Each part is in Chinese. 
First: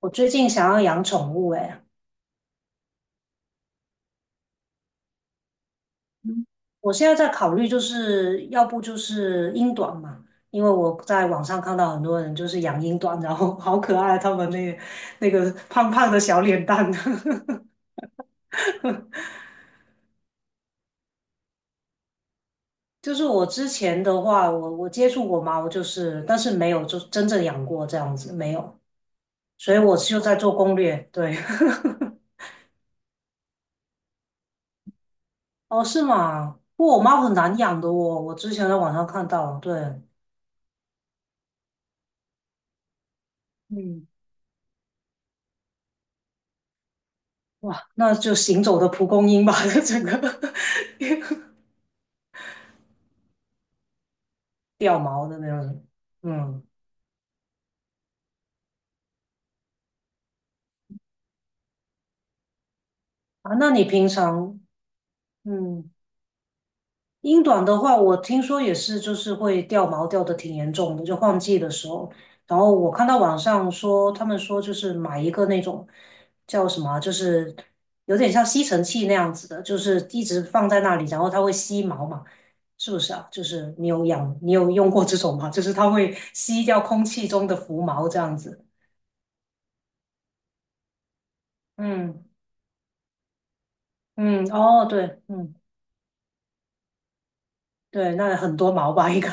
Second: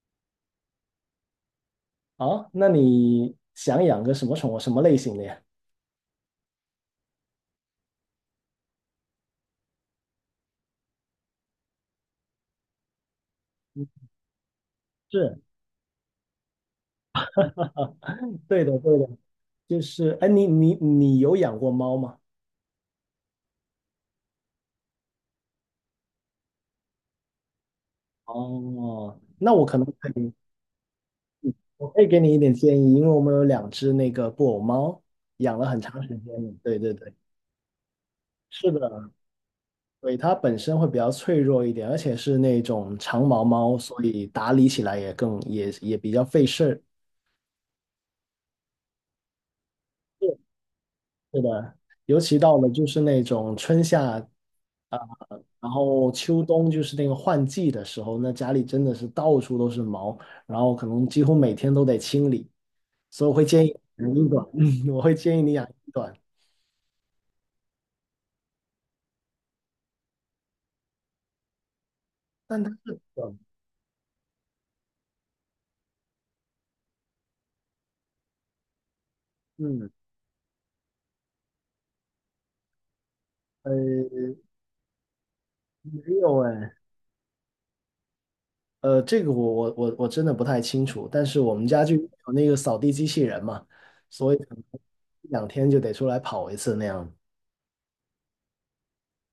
我最近想要养宠物，哎，好，那你想养个什么宠物，什么类型的呀？嗯我现在在考虑，就是要不就是英短嘛，因为我在网上看到很多人就是养英短，然后 好可爱，他们那个那是。个胖胖的小脸蛋。对的，对的，就是，哎，你有养过猫吗？就是我之前的话，我接触过猫，就是但是没有就真正养过这样子，没有，哦，那我所可以能我可就以，在做攻略。对，我可以给你一点建议，因为我们有两只那个布偶猫，养了 很哦，长是时间了。吗？对不对过我对，猫很难养的哦，我之前是在的。网上看到，对。对，它本身会比较脆弱一点，而且是那种长毛猫，所嗯以打理起来也更也比较费事儿。哇，那就行走的蒲公英吧，整个 是 的，尤其到了就是那种春夏。掉毛的那然种。后秋嗯，冬就是那个换季的时候，那家里真的是到处都是毛，然后可能几乎每天都得清理，所以我会啊，建那议你平养一短，常，我会建议你养嗯，一短。英短的话，我听说也是，就是会掉毛掉的挺严重的，就换季的时候。然但它后我是看到短。网上说，他们说就是买一个那种叫什么啊就是有点像吸尘器那样子的，就嗯，是一直放在那里，然后它会吸毛嘛。是不是啊？就是呃，你有养，你有用过这种吗？就是它没会有吸哎，掉空气中的浮毛这样子。呃，这个我我真的不太清楚，但是我们家就有嗯那个扫地机器人嘛，所以嗯，可能哦，对，一两嗯天就得出来跑一次那样。对，那很多毛吧应该，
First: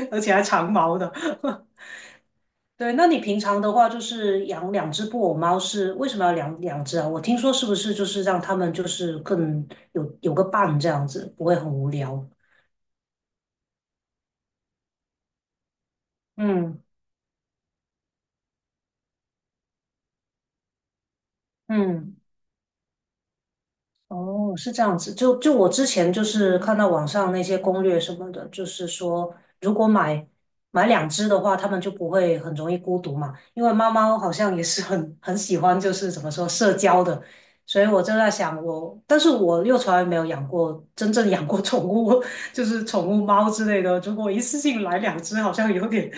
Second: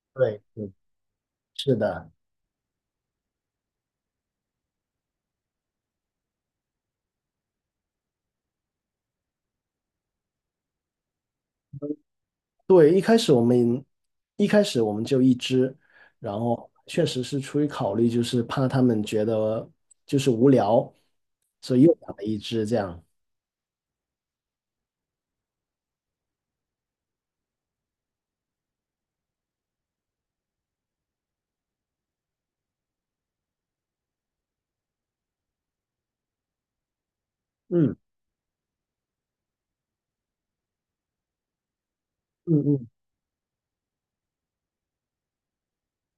而且对，还长嗯，毛的。是的。对，那你平常的话就是养两只布偶猫是为什么要养两只啊？我听说是不是就是让它们就是更有个伴这样子，不会很无聊？对，一开始我们就一只，然后嗯确实是出于考虑，就是怕他们觉得就是无聊，所以又养嗯了一只这样。哦，是这样子。就我之前就是看到网上那些攻略什么的，就是说如果买两只的话，它们就不会很容易孤独嘛。因为猫猫好像也是很喜欢，就是怎么说社交的。所以嗯我就在想我，但是我又从来没有养过真正养过宠物，嗯 就是嗯。宠物猫之类的。如果一次性来两只，好像有点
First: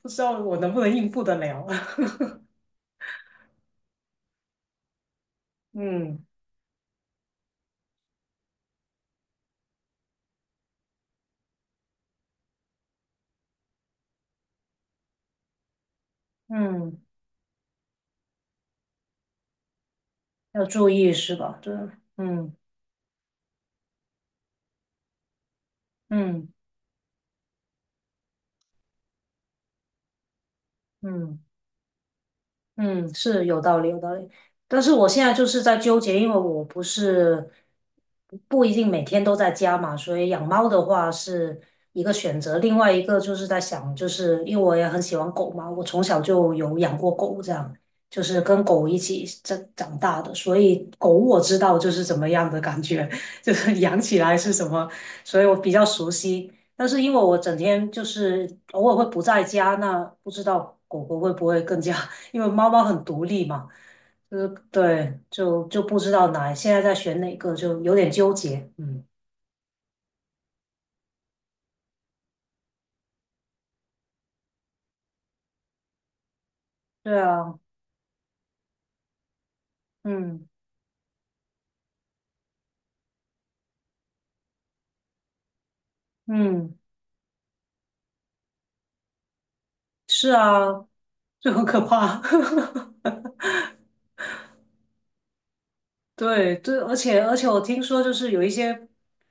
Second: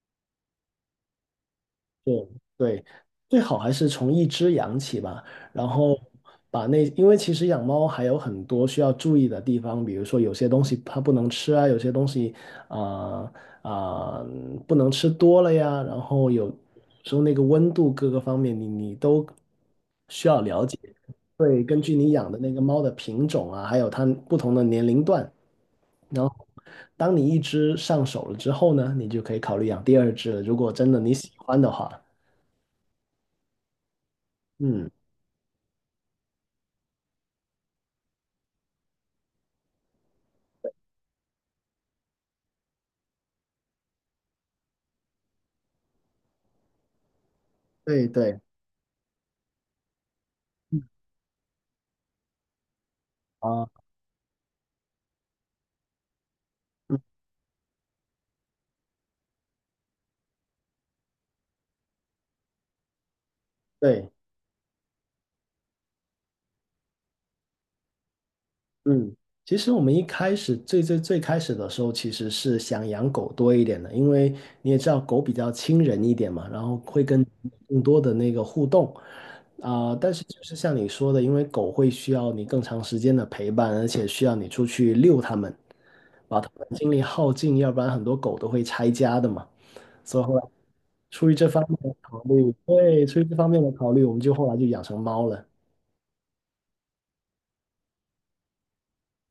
不知道我能不能应付得了。对，最好还是从一只养起吧，然后嗯把那，因为其实养猫还有很多需要注意的地方，比如说有些东西它不能吃啊，有些东西啊啊、呃呃不能吃多了呀，然后有嗯，时候那个温度各个方面你都需要了要解。注意是吧？会对，根据你养的那嗯个猫的品种啊，还有它不同的年龄段，然后嗯。当你一只上手了之后呢，你就可以考虑养第二只了，如果真的你喜嗯欢的话。嗯，是有道理，有道理。但嗯。是我现在就是在纠结，因为我不是不一定每天都在家嘛，所以养猫的话是一个选择。另外一个就是在想，就是因为我也很喜欢狗嘛，我从小就有养过狗，这样对就对是跟狗一起长大的，所以狗我知道就是怎么样的感觉，就啊，是养起来是什么，所以我比较熟悉。但嗯，是因为我整天就是偶尔会不在家，那不知道狗狗会不会更加 因为猫猫很独立嘛，对，就是对，就不知道哪现在在选哪个，就有点纠结。嗯，嗯，其实我们一开始最开始的时候，其实是想养狗多一点的，因为你也知道狗比较亲人一点嘛，然后会对跟啊，更多的那个互动，但是就嗯是像你说的，因为狗会需要你更长时间的陪伴，而且需要你出去遛它们，把它们嗯，精力耗尽，要不然很多狗都会拆家的嘛，所以是后来啊，出于这就方很面可的怕。考虑，对，出于这方面 的考虑，我们就后来就养成猫了。对对，而且我听说就是有一些，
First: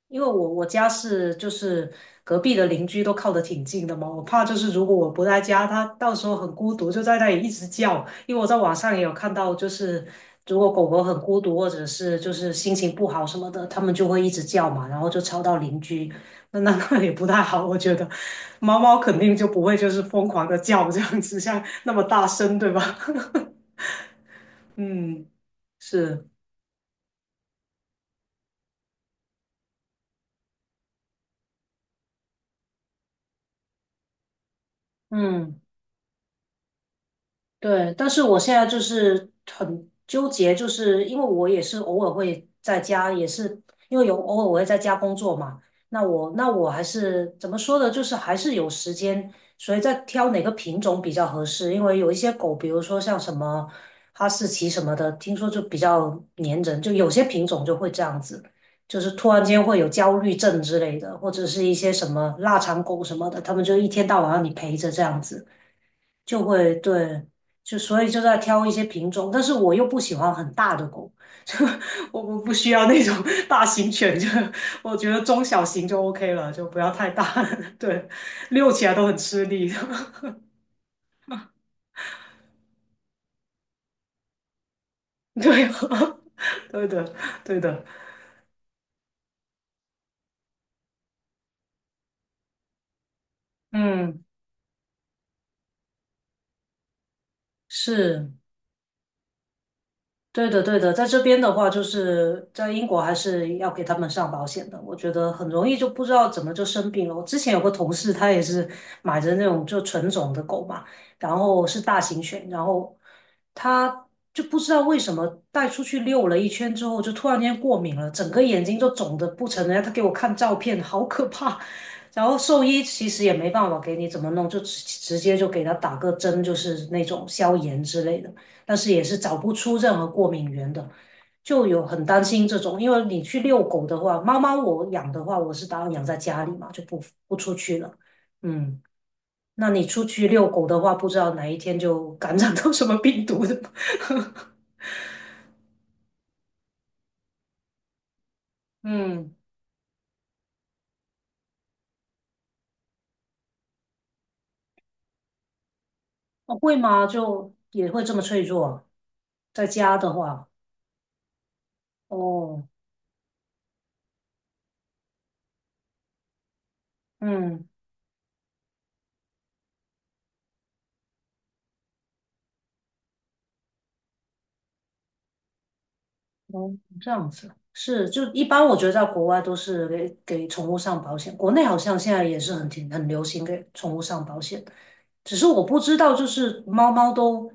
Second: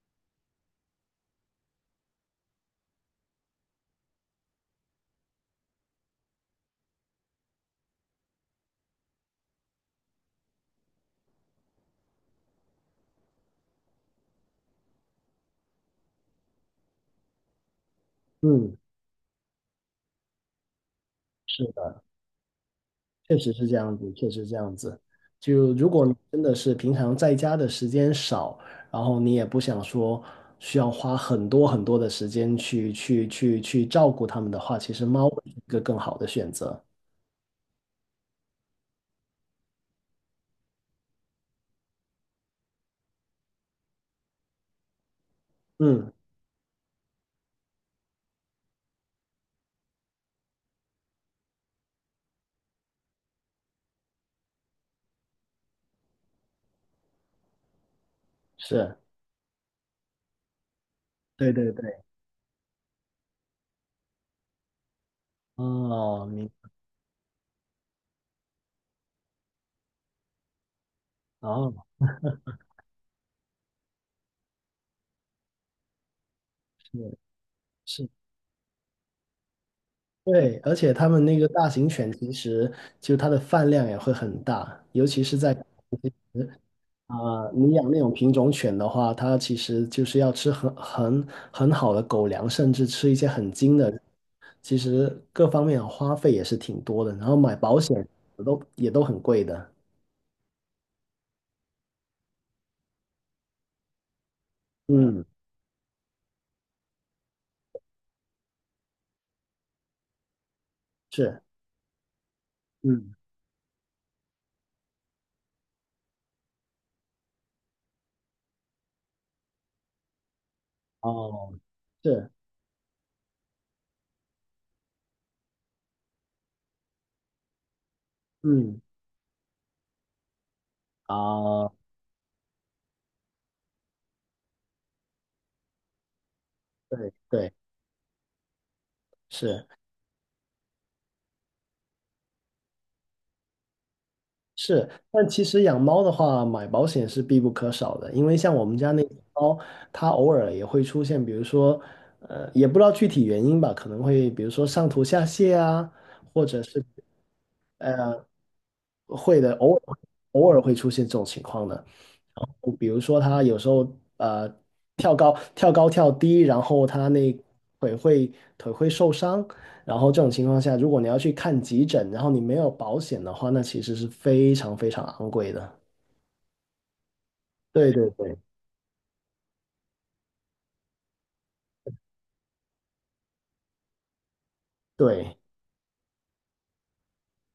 因为我家是就是隔壁的邻居都靠得挺近的嘛，我怕就是如果我不在家，它到时候很孤独，就在那里一直叫。因为我在网上也有看到，就是如果狗狗很孤独或者是就是心情不好什么的，它们就会一直叫嘛，然后就吵到邻居，那也不太好。我觉得嗯。猫猫肯定就不会就是疯狂的叫这样子，像是。那么大声，对吧？确实是这样子，确实是这样 子。嗯，就如果你是，真的是平常在家的时间少，然后你也不想说需要花很多很多的时间去照顾它们的话，其实猫会是嗯。一个更好的选择。对，但是我现在就是很纠结，就是因为我也是偶尔会在家，也是因为有偶尔我会在家工作嘛。那嗯，我那我还是怎么说呢？就是还是有时间，所以在挑哪个品种比较合适。因为有一些狗，比如说像什么哈士奇什么的，听说就比较粘人，就有些品种就会这样子，是，就是突然间会有焦虑症之类的，或者对是对一些对。什么腊肠狗什么的，他们就一天到晚让你陪着这样子。哦，就明，会对，就所以就在挑一些品种，但是我又不喜欢很大的狗，就哦，我不需要那种 大型犬，就我觉得中小型就 OK 了，就不要太是大 是，对，遛起来都很吃力，对，而且它们那个大型犬其实就它的饭量也会很大，尤其是 在。对，对的，啊、对你的，养那种品种犬的话，它其实就是要吃很好的狗粮，甚至吃一些很精的，嗯，其实各方面的花费也是挺多的，然后买保险是。都也都很贵的。对的，对的，在这边的话，就是在英国还是要给他们上保险的。我觉嗯，得很容易就不知道怎么就生病了。我之前有个同事，他也是买着那种就纯种的狗嘛，然是，后是大型犬，然后嗯，他就不知道为什么带出去遛了一圈之后，就突然间过敏了，整个眼睛就肿得不成人样。他给我看照片，好可哦，怕。然是，后兽医其实也没办法给你怎么弄，就直接就给他打个针，就是那种消炎之类的。但嗯，是也是找不出任何过敏源的，就啊、有很担心这种，因为你去遛狗的话，猫猫我养的话，我是打算养在家里嘛，就不对不对出去了。嗯，是。那你出去遛狗的话，不知道哪一天就感染到什么病毒的。是，但其实养猫的话，买保险是必不可少的，因为像我们 家那只嗯，猫，它偶尔也会出现，比如说，也不知道具体原因吧，可能会比如说上吐下泻啊，或哦者会是吗？就也会这么呃，脆弱啊会的，在家的话，偶尔会出现这种情况的。哦，比如说，它有时候呃跳高跳低，然后它那嗯。腿会腿会受伤，然后这种情况下，如果你要去看急诊，然后你没有保险的话，那其实是非常非常昂贵的。哦，这样子对对是，就对一般我觉得在国外都是给宠物上保险，国内好像现在也是很挺很流行给宠物上保险，对，只是我不知道，就是猫猫都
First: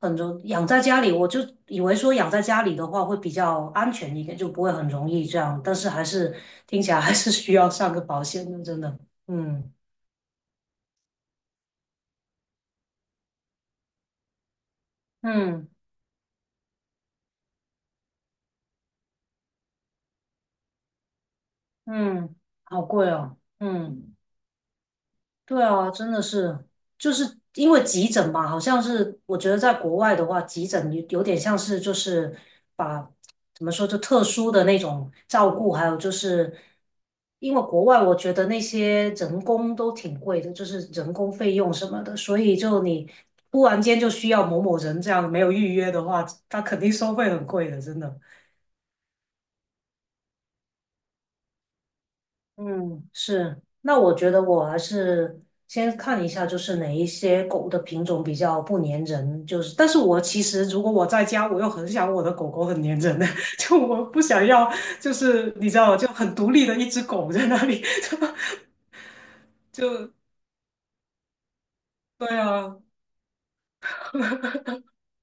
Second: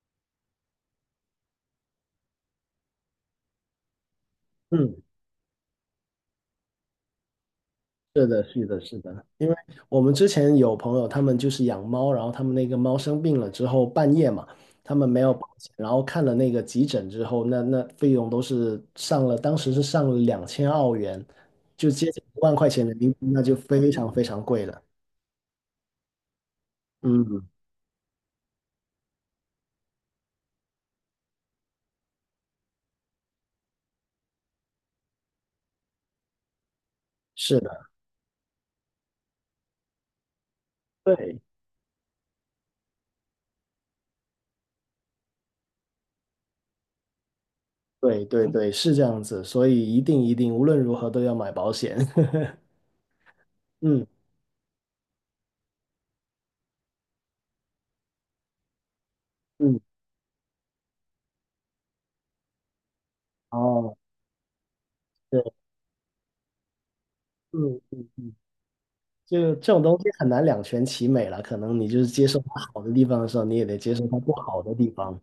很容养在家里，我就以为说养在家里的话会比较安全一点，就不会很嗯，容易这样，但是还是听起来还是需要上个保是的，险的，是的，真的，是的，因为嗯我们之前有朋友，他们就是养猫，然后他们那个猫生病了之后，半夜嘛，他们没有保嗯险，然后看了那个急诊之后，那那费用都是上了，当时是上了两千澳元，就接近嗯，一万块好钱人贵民币，哦，那就非常嗯。非常贵了。对啊，真的是，就是嗯，因为急诊吧，好像是我觉得在国外的话，急诊有点像是就是把怎么说就特殊的那种照顾，还有就是因是为国的，外我觉得那些人工都挺贵的，就是人工对费用什么的，所以就你突然间就需要某某人这样没有预约的话，他肯定收费很贵的，真的。对对对，是这样子，所以一定一定，无论如何都要买保险。嗯，是。那嗯我觉得我还是先看一下，就是哪一些狗的品种比较不粘人。就是，嗯，但是我其实如果我在家，我又很想我的狗狗很粘人的，就哦，我不想要，就对，是你知道，就很独立的一只狗在那嗯里。嗯嗯。就这种东西就很难两全其美了，可能你就是接对受它啊，好的地方的时候，你也得接受它不 好的地方。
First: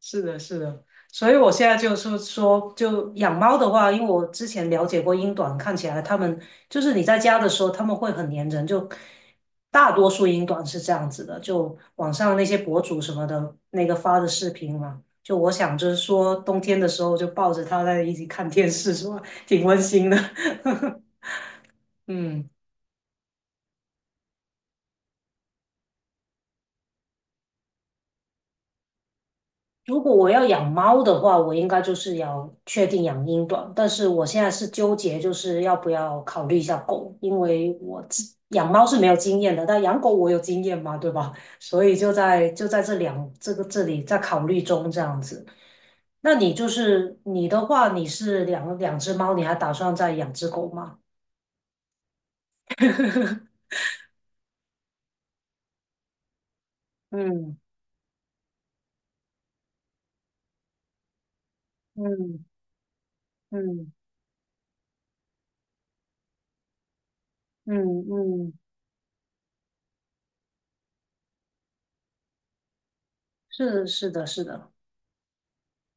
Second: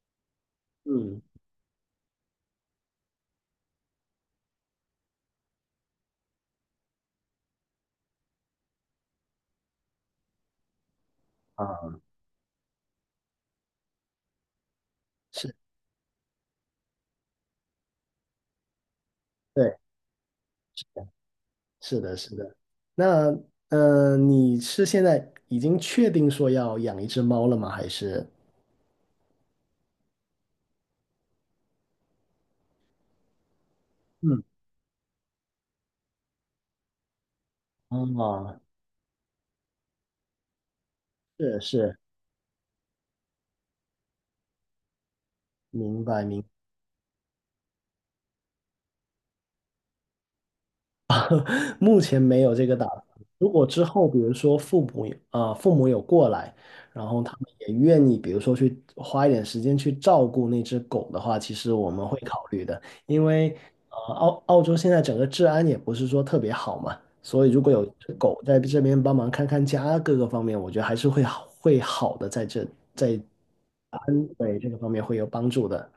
是的，是的，嗯，所以我现在就是说，就养猫的话，因为我之前了解过英短，看起来它们就是你在家的时候，它们会很粘人，就大多数英短是这样子的。就啊，网上那些博主什么的，那个发的视频嘛，就我是，想着说，冬天的时候就抱着它在一起看电视，是吧？挺对，温馨的。是的，是嗯。的。那，你是现在已经确定说要养一只猫了吗？还是？如果我要养猫的话，我应该就是要确定养英短，但是我嗯，现在是纠结，就是要不要考虑一下狗，因为我哦，养猫是没有经验的，但养狗我有经验嘛，对吧？是 所以是，就在这两这个这里在考虑中这样子。明白那明。你就是你的话，你是两只猫，你还打算再养只狗吗？目前没有这个打算。如果之后，比如说父母有父母有过来，然后他们嗯也愿意，比如说去花一点时间去照顾那只狗的话，其实我们会考嗯虑的，因为嗯澳洲现在整个治安也不是说特别好嘛，所以如果嗯有只狗嗯，在这边帮忙看看家各个方面，我觉得还是会好的，在这在是安的，是对这的。个方面会有帮助的。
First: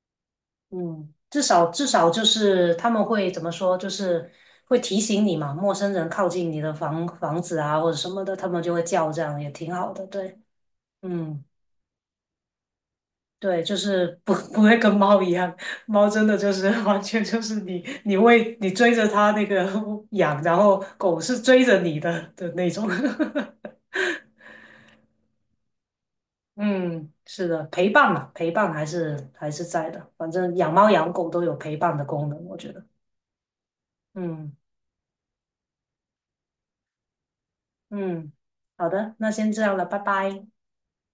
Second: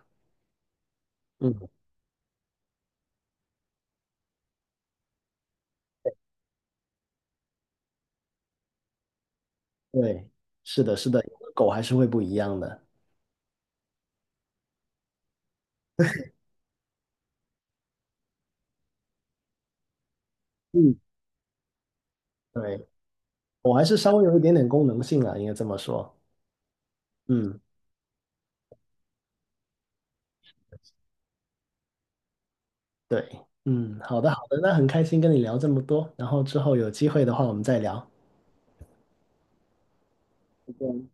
嗯，至少嗯，至少就是他们会怎么说，就是会提醒你嘛，陌生人靠近你的房子啊或者什么的，他们就会叫，这样也挺好的。对，对，是的，是的，有嗯，个狗还是会不一样的。对，就是不 不会跟猫一样，猫真的就是 完全就是你喂你追着它那个 养，然后嗯，狗是追着你的那对。种。我还是稍微有一点点功能性啊，应该这么说。嗯，是嗯，的，陪伴嘛，陪伴还是在的，反正养猫养狗都有陪伴的功能，我觉得。对，嗯，好的，好嗯。的，那很开心跟你聊这么多，然后之后有机会的话我们再聊。嗯，好的，那先这样了，拜拜。再见